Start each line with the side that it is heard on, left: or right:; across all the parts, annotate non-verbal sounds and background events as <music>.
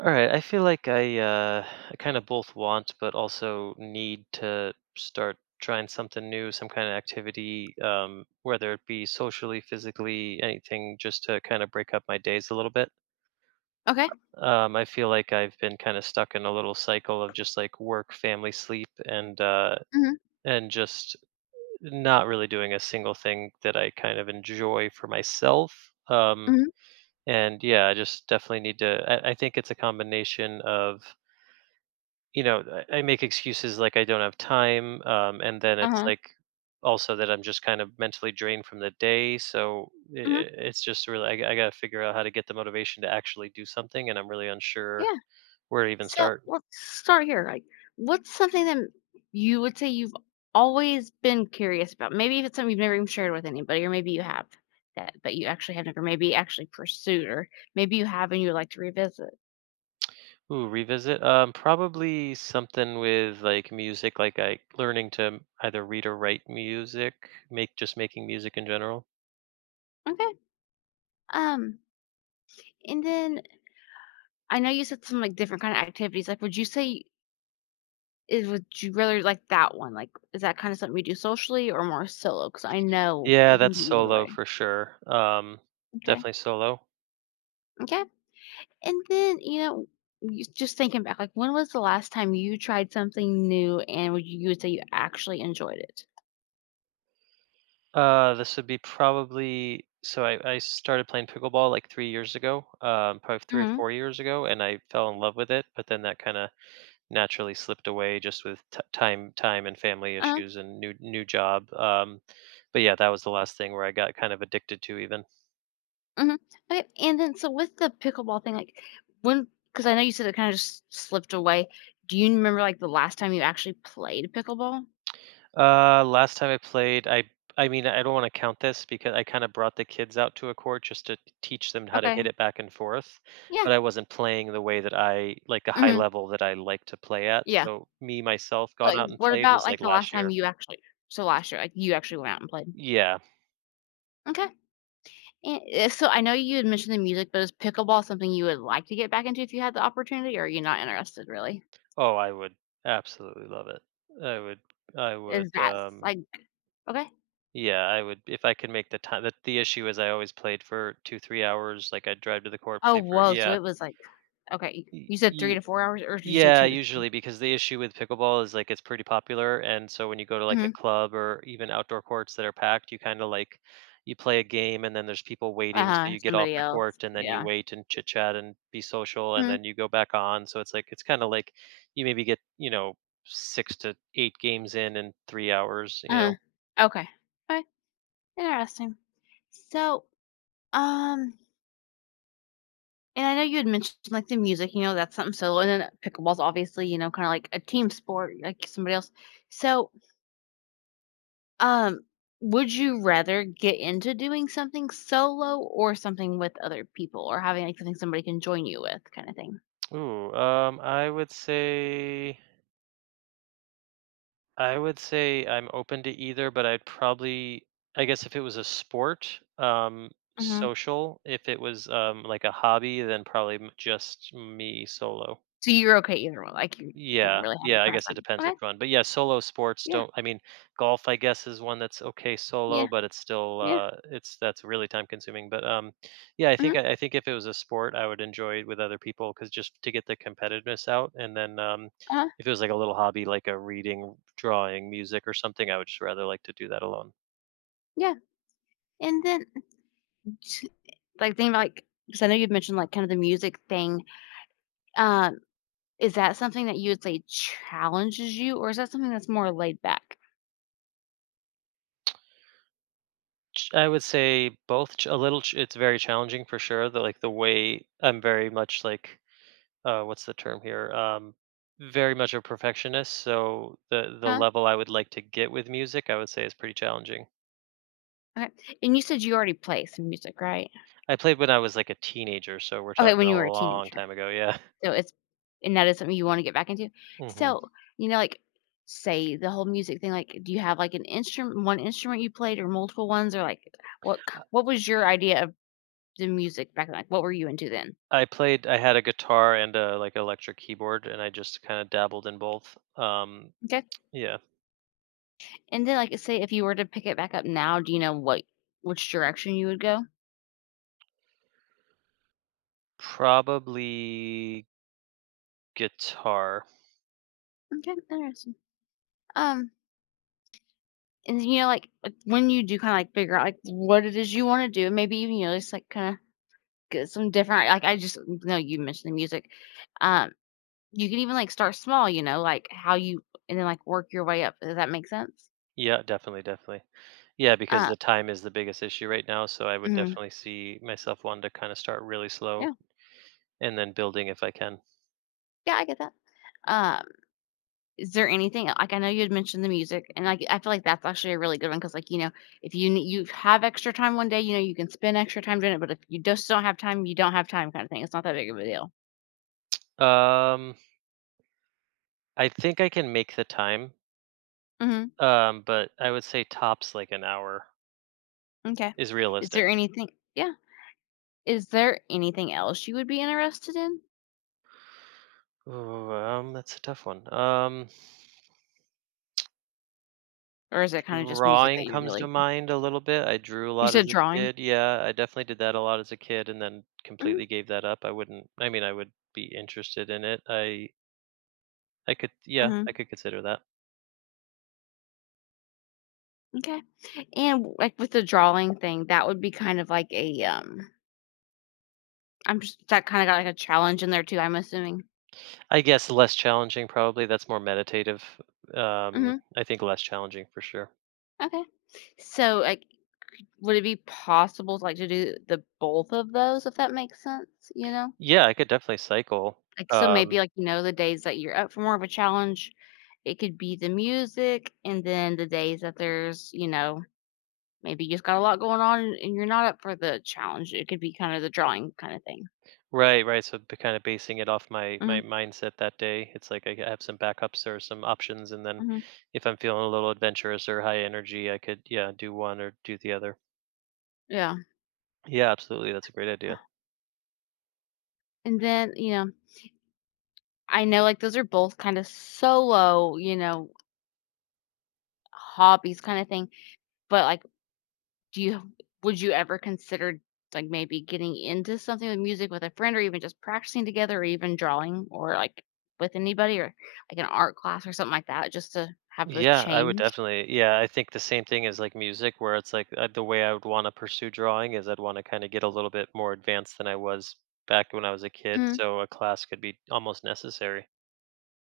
right: All right, I feel like I kind of both want but also need to start trying something new, some kind of activity, whether it be socially, physically, anything, just to kind of break up my days a little bit.
left: Okay.
right: I feel like I've been kind of stuck in a little cycle of just like work, family, sleep, and uh,
left: Mhm.
right: and just not really doing a single thing that I kind of enjoy for myself. Um,
left: Mhm.
right: and yeah, I just definitely need to. I think it's a combination of you know, I make excuses like I don't have time, and then it's
left: Uh-huh.
right: like also that I'm just kind of mentally drained from the day. I i-
left: Mhm.
right: it's just really I gotta figure out how to get the motivation to actually do something, and I'm really unsure
left: Yeah.
right: where to even
left: So
right: start.
left: let's start here. Like, what's something that you would say you've always been curious about? Maybe if it's something you've never even shared with anybody, or maybe you have that, but you actually have never maybe actually pursued, or maybe you have and you would like to revisit.
right: Ooh, revisit. Probably something with like music, like I learning to either read or write music, make just making music in general.
left: Okay. Um, and then I know you said some like different kind of activities. Like, would you say is would you rather like that one? Like, is that kind of something we do socially or more solo? Because I know
right: Yeah,
left: it can
right: that's
left: be either
right: solo
left: way.
right: for sure.
left: Okay.
right: Definitely solo.
left: Okay. And then, you know, you just thinking back, like, when was the last time you tried something new and would you would say you actually enjoyed it?
right: This would be probably so I started playing pickleball like 3 years ago, probably three or
left: Mhm.
right: four years ago, and I fell in love with it. But then that kind of naturally slipped away just with time and family
left: Uh-huh.
right: issues and new job. But yeah, that was the last thing where I got kind of addicted to even.
left: Mhm. Okay, and then so with the pickleball thing, like, when because I know you said it kind of just slipped away. Do you remember, like, the last time you actually played pickleball?
right: Last time I played, I mean, I don't want to count this because I kind of brought the kids out to a court just to teach them how to hit
left: Okay.
right: it back and forth,
left: Yeah.
right: but I wasn't playing the way that I like a high
left: Mhm.
right: level that I like to play at.
left: Yeah.
right: So me myself gone
left: But
right: out and
left: what
right: played
left: about,
right: was
left: like,
right: like
left: the last
right: last
left: time
right: year.
left: you actually so last year, like, you actually went out and played?
right: Yeah.
left: Okay. And, so I know you had mentioned the music, but is pickleball something you would like to get back into if you had the opportunity, or are you not interested really?
right: Oh, I would absolutely love it. I would I
left: Is
right: would
left: that s like Okay.
right: yeah, I would if I could make the time. The issue is I always played for 2 3 hours like I'd drive to the court
left: Oh,
right: play for
left: whoa, so
right: yeah.
left: it was like okay,
right: y-
left: you said 3
right: y-
left: to 4 hours, or did you say
right: Yeah,
left: 2 to 3?
right: usually because the issue with pickleball is like it's pretty popular, and so when you go to like a
left: Mhm.
right: club or even outdoor courts that are packed, you kind of like you play a game and then there's people waiting, so
left: Uh-huh,
right: you get off
left: somebody
right: the
left: else.
right: court and then you
left: Yeah.
right: wait and chit chat and be social, and
left: Mhm.
right: then you go back on. So it's like it's kind of like you maybe get six to eight games in 3 hours.
left: Uh-huh. Okay. Okay, interesting. So, um, and I know you had mentioned, like, the music, you know, that's something solo, and then pickleball's obviously, you know, kinda like a team sport, like somebody else. So Um, would you rather get into doing something solo or something with other people or having like something somebody can join you with kind of thing?
right: Ooh, um, I would say I would say I'm open to either, but I'd probably, I guess, if it was a sport,
left: Mhm.
right: social. If it was like a hobby, then probably just me solo.
left: So you're okay either one, like you don't
right: Yeah,
left: really have a
right: yeah, I guess it
left: preference.
right: depends
left: Okay.
right: which one. But yeah, solo sports
left: Yeah.
right: don't, I mean, golf I guess is one that's okay solo,
left: Yeah.
right: but it's still
left: Yeah.
right: it's that's really time consuming. But yeah, I think
left: Mhm.
right: I, I think if it was a sport, I would enjoy it with other people cuz just to get the competitiveness out and then
left: Uh-huh.
right: if it was like a little hobby like a reading, drawing, music or something, I would just rather like to do that alone.
left: Yeah. And then t- like think about, like because I know you've mentioned like kind of the music thing. Um, is that something that you would say challenges you or is that something that's more laid back?
right: I would say both ch- a little ch- it's very challenging for sure. The way I'm very much like, what's the term here? Very much a perfectionist, so the
left: Huh?
right: level I would like to get with music, I would say, is pretty challenging.
left: Okay. And you said you already play some music, right?
right: I played when I was like a teenager, so we're
left: Okay,
right: talking
left: when
right: a
left: you were a
right: long
left: teenager.
right: time ago. Yeah.
left: So it's and that is something you wanna get back into?
right: <laughs> Hmm.
left: So, you know, like, say, the whole music thing, like, do you have, like, an instrument, one instrument you played or multiple ones? Or, like, what was your idea of the music back then? Like, what were you into then?
right: I played. I had a guitar and a like electric keyboard, and I just kind of dabbled in both.
left: Okay.
right: Yeah,
left: And then, like, say if you were to pick it back up now, do you know what which direction you would go?
right: probably guitar.
left: Okay, interesting. Um, and, you know, like, when you do kinda, like, figure out, like, what it is you wanna do, maybe even, you know, just, like, kinda get some different like, I just know you mentioned the music. Um You could even, like, start small, you know, like, how you and then, like, work your way up. Does that make sense?
right: Yeah, definitely, definitely. Yeah, because
left: Uh,
right: the time is the biggest issue right now. So I would
left: mhm,
right: definitely see myself wanting to kind of start really slow
left: yeah,
right: and then building if I can.
left: yeah, I get that. Um, is there anything like, I know you had mentioned the music, and, like, I feel like that's actually a really good one because like, you know, if you have extra time one day, you know, you can spend extra time doing it, but if you just don't have time, you don't have time kinda thing. It's not that big of a deal.
right: Um, I think I can make the time,
left: Mhm,
right: but I would say tops like an hour
left: Okay.
right: is
left: Is
right: realistic.
left: there anything yeah. Is there anything else you would be interested in?
right: Ooh, that's a tough one.
left: Or is it kinda just music
right: Drawing
left: that you
right: comes to
left: really
right: mind a little bit. I drew a
left: you
right: lot
left: said
right: as a
left: drawing?
right: kid. Yeah, I definitely did that a lot as a kid, and then
left: Mhm,
right: completely gave that up. I wouldn't. I mean, I would be interested in it. I. I could, yeah, I
left: mhm.
right: could consider that.
left: Okay. And, like, with the drawing thing, that would be kind of like I'm just that kinda got, like, a challenge in there too, I'm assuming.
right: I guess less challenging, probably. That's more meditative.
left: Mhm.
right: I think less challenging for sure.
left: Okay. So, like, would it be possible to, like, to do the both of those, if that makes sense, you know?
right: Yeah, I could definitely cycle.
left: Like, so
right: Um,
left: maybe, like, you know, the days that you're up for more of a challenge, it could be the music, and then the days that there's, you know, maybe you just got a lot going on and you're not up for the challenge, it could be kinda the drawing kinda thing.
right: right, right. So be kind of basing it off my
left: Mhm,
right: mindset that day. It's like I have some backups or some options, and then
left: mhm,
right: if I'm feeling a little adventurous or high energy, I could, yeah, do one or do the other.
left: yeah.
right: Yeah, absolutely. That's a great idea.
left: And then, you know, I know, like, those are both kinda solo, you know, hobbies kinda thing, but, like, do you would you ever consider, like, maybe getting into something with music with a friend or even just practicing together or even drawing or, like, with anybody or, like, an art class or something like that just to have the
right: Yeah, I would
left: change?
right: definitely. Yeah, I think the same thing is like music, where it's like the way I would want to pursue drawing is I'd want to kind of get a little bit more advanced than I was back when I was a kid.
left: Mhm,
right: So a class could be almost necessary.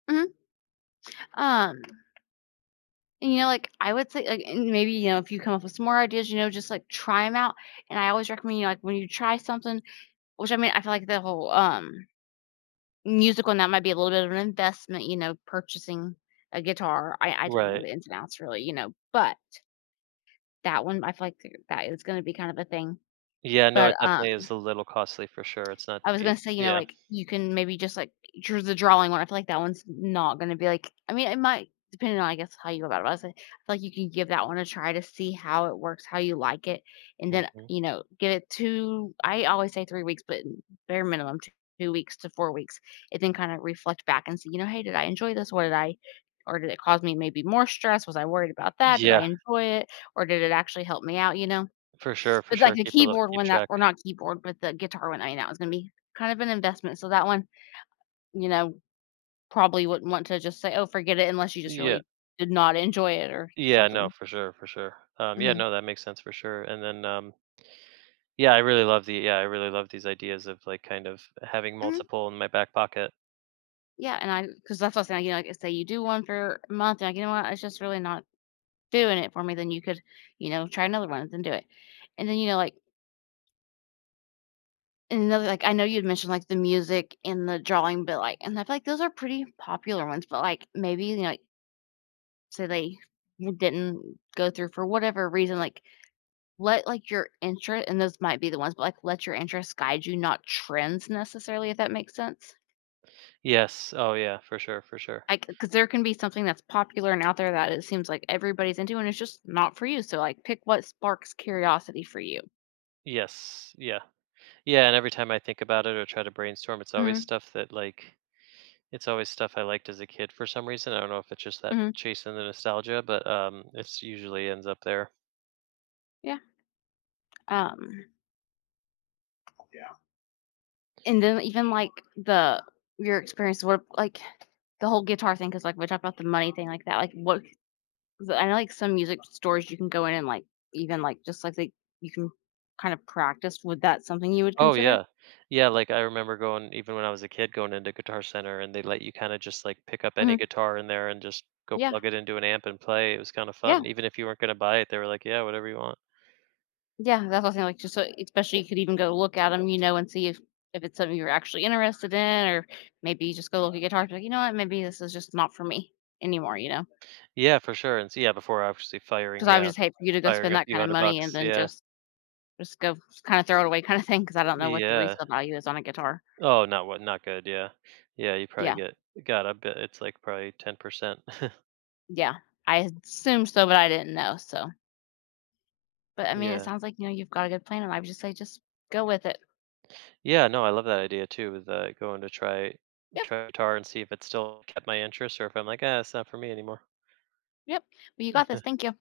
left: mhm. Um, and, you know, like, I would say, like and maybe, you know, if you come up with some more ideas, you know, just, like, try them out, and I always recommend, you know, like, when you try something which, I mean, I feel like the whole, musical, and that might be a little bit of an investment, you know, purchasing a guitar. I don't know
right: Right.
left: the ins and outs really, you know, but that one, I feel like that is gonna be kind of a thing,
right: Yeah, no,
left: but,
right: it definitely is a little costly for sure. It's not
left: I was
right: cheap.
left: gonna say, you know,
right: Yeah.
left: like, you can maybe just, like, drew the drawing one. I feel like that one's not gonna be like I mean, it might depending on, I guess, how you go about it, but I say I feel like you can give that one a try to see how it works, how you like it, and then,
right: Mhm.
left: you know, give it 2 I always say 3 weeks, but bare minimum 2 two weeks to 4 weeks, and then kinda reflect back and see, you know, "Hey, did I enjoy this? What did I or did it cause me maybe more stress? Was I worried about that? Did I
right: Yeah,
left: enjoy it? Or did it actually help me out?" You know?
right: for sure, for
left: But, like,
right: sure.
left: the
right: Keep a look,
left: keyboard
right: keep
left: one that
right: track.
left: or not keyboard, but the guitar one, I mean, that was gonna be kind of an investment, so that one, you know, probably wouldn't want to just say, "Oh, forget it," unless you just
right: Yeah.
left: really did not enjoy it or
right: Yeah, no,
left: something.
right: for sure, for sure. Yeah,
left: Mhm.
right: no, that makes sense for sure. And then, yeah, I really love these ideas of like kind of having
left: Mhm.
right: multiple in my back pocket.
left: Yeah, and I, because that's what I was saying, you know, like, say you do one for a month, and like, "You know what? It's just really not doing it for me," then you could, you know, try another one, and then do it. And then, you know, like and another like, I know you'd mentioned, like, the music and the drawing, but, like and I feel like those are pretty popular ones, but, like, maybe, you know, like, so they didn't go through for whatever reason, like, let, like, your interest and those might be the ones, but, like, let your interests guide you, not trends necessarily, if that makes sense.
right: Yes. Oh, yeah, for sure, for sure.
left: Like, because there can be something that's popular and out there that it seems like everybody's into, and it's just not for you. So, like, pick what sparks curiosity for you.
right: Yes. Yeah. Yeah. And every time I think about it or try to brainstorm, it's always
left: Mhm,
right: stuff that like It's always stuff I liked as a kid for some reason. I don't know if it's just that
left: mhm,
right: chasing the nostalgia, but it's usually ends up there.
left: yeah. Um, Yeah. And then even, like, the your experience, what, like, the whole guitar thing, because like, we talked about the money thing like that, like, what 'cause I know, like, some music stores you can go in and, like, even, like, just, like, they you can kind of practice. Would that something you would
right: Oh
left: consider?
right: yeah, yeah. Like I remember going even when I was a kid, going into Guitar Center, and they let you kind of just like pick up any
left: Mhm.
right: guitar in there and just go
left: Yeah.
right: plug it into an amp and play. It was kind of fun,
left: Yeah.
right: even if you weren't going to buy it. They were like, "Yeah, whatever you want."
left: Yeah, that's what I'm saying, like, just so especially you could even go look at them, you know, and see if it's something you're actually interested in or maybe you just go look at guitars, like, "You know what? Maybe this is just not for me anymore," you know, because
right: Yeah, for sure. And so, yeah, before obviously firing,
left: I would
right: yeah,
left: just hate for you to go
right: firing
left: spend
right: a
left: that
right: few
left: kind of
right: hundred
left: money and
right: bucks.
left: then
right: Yeah,
left: just go kinda throw it away kinda thing. Because I don't know what the
right: yeah.
left: resale value is on a guitar.
right: Oh, not good. Yeah, yeah. You probably
left: Yeah.
right: get got a bit. It's like probably 10%.
left: Yeah. I assumed so, but I didn't know, so but, I mean, it
right: <laughs> Yeah.
left: sounds like, you know, you've got a good plan, and I would just say just go with it.
right: Yeah, no, I love that idea too with going to try
left: "Yep,
right: try guitar and see if it still kept my interest or if I'm like, ah, it's not for me anymore.
left: yep, well, you got this, thank you."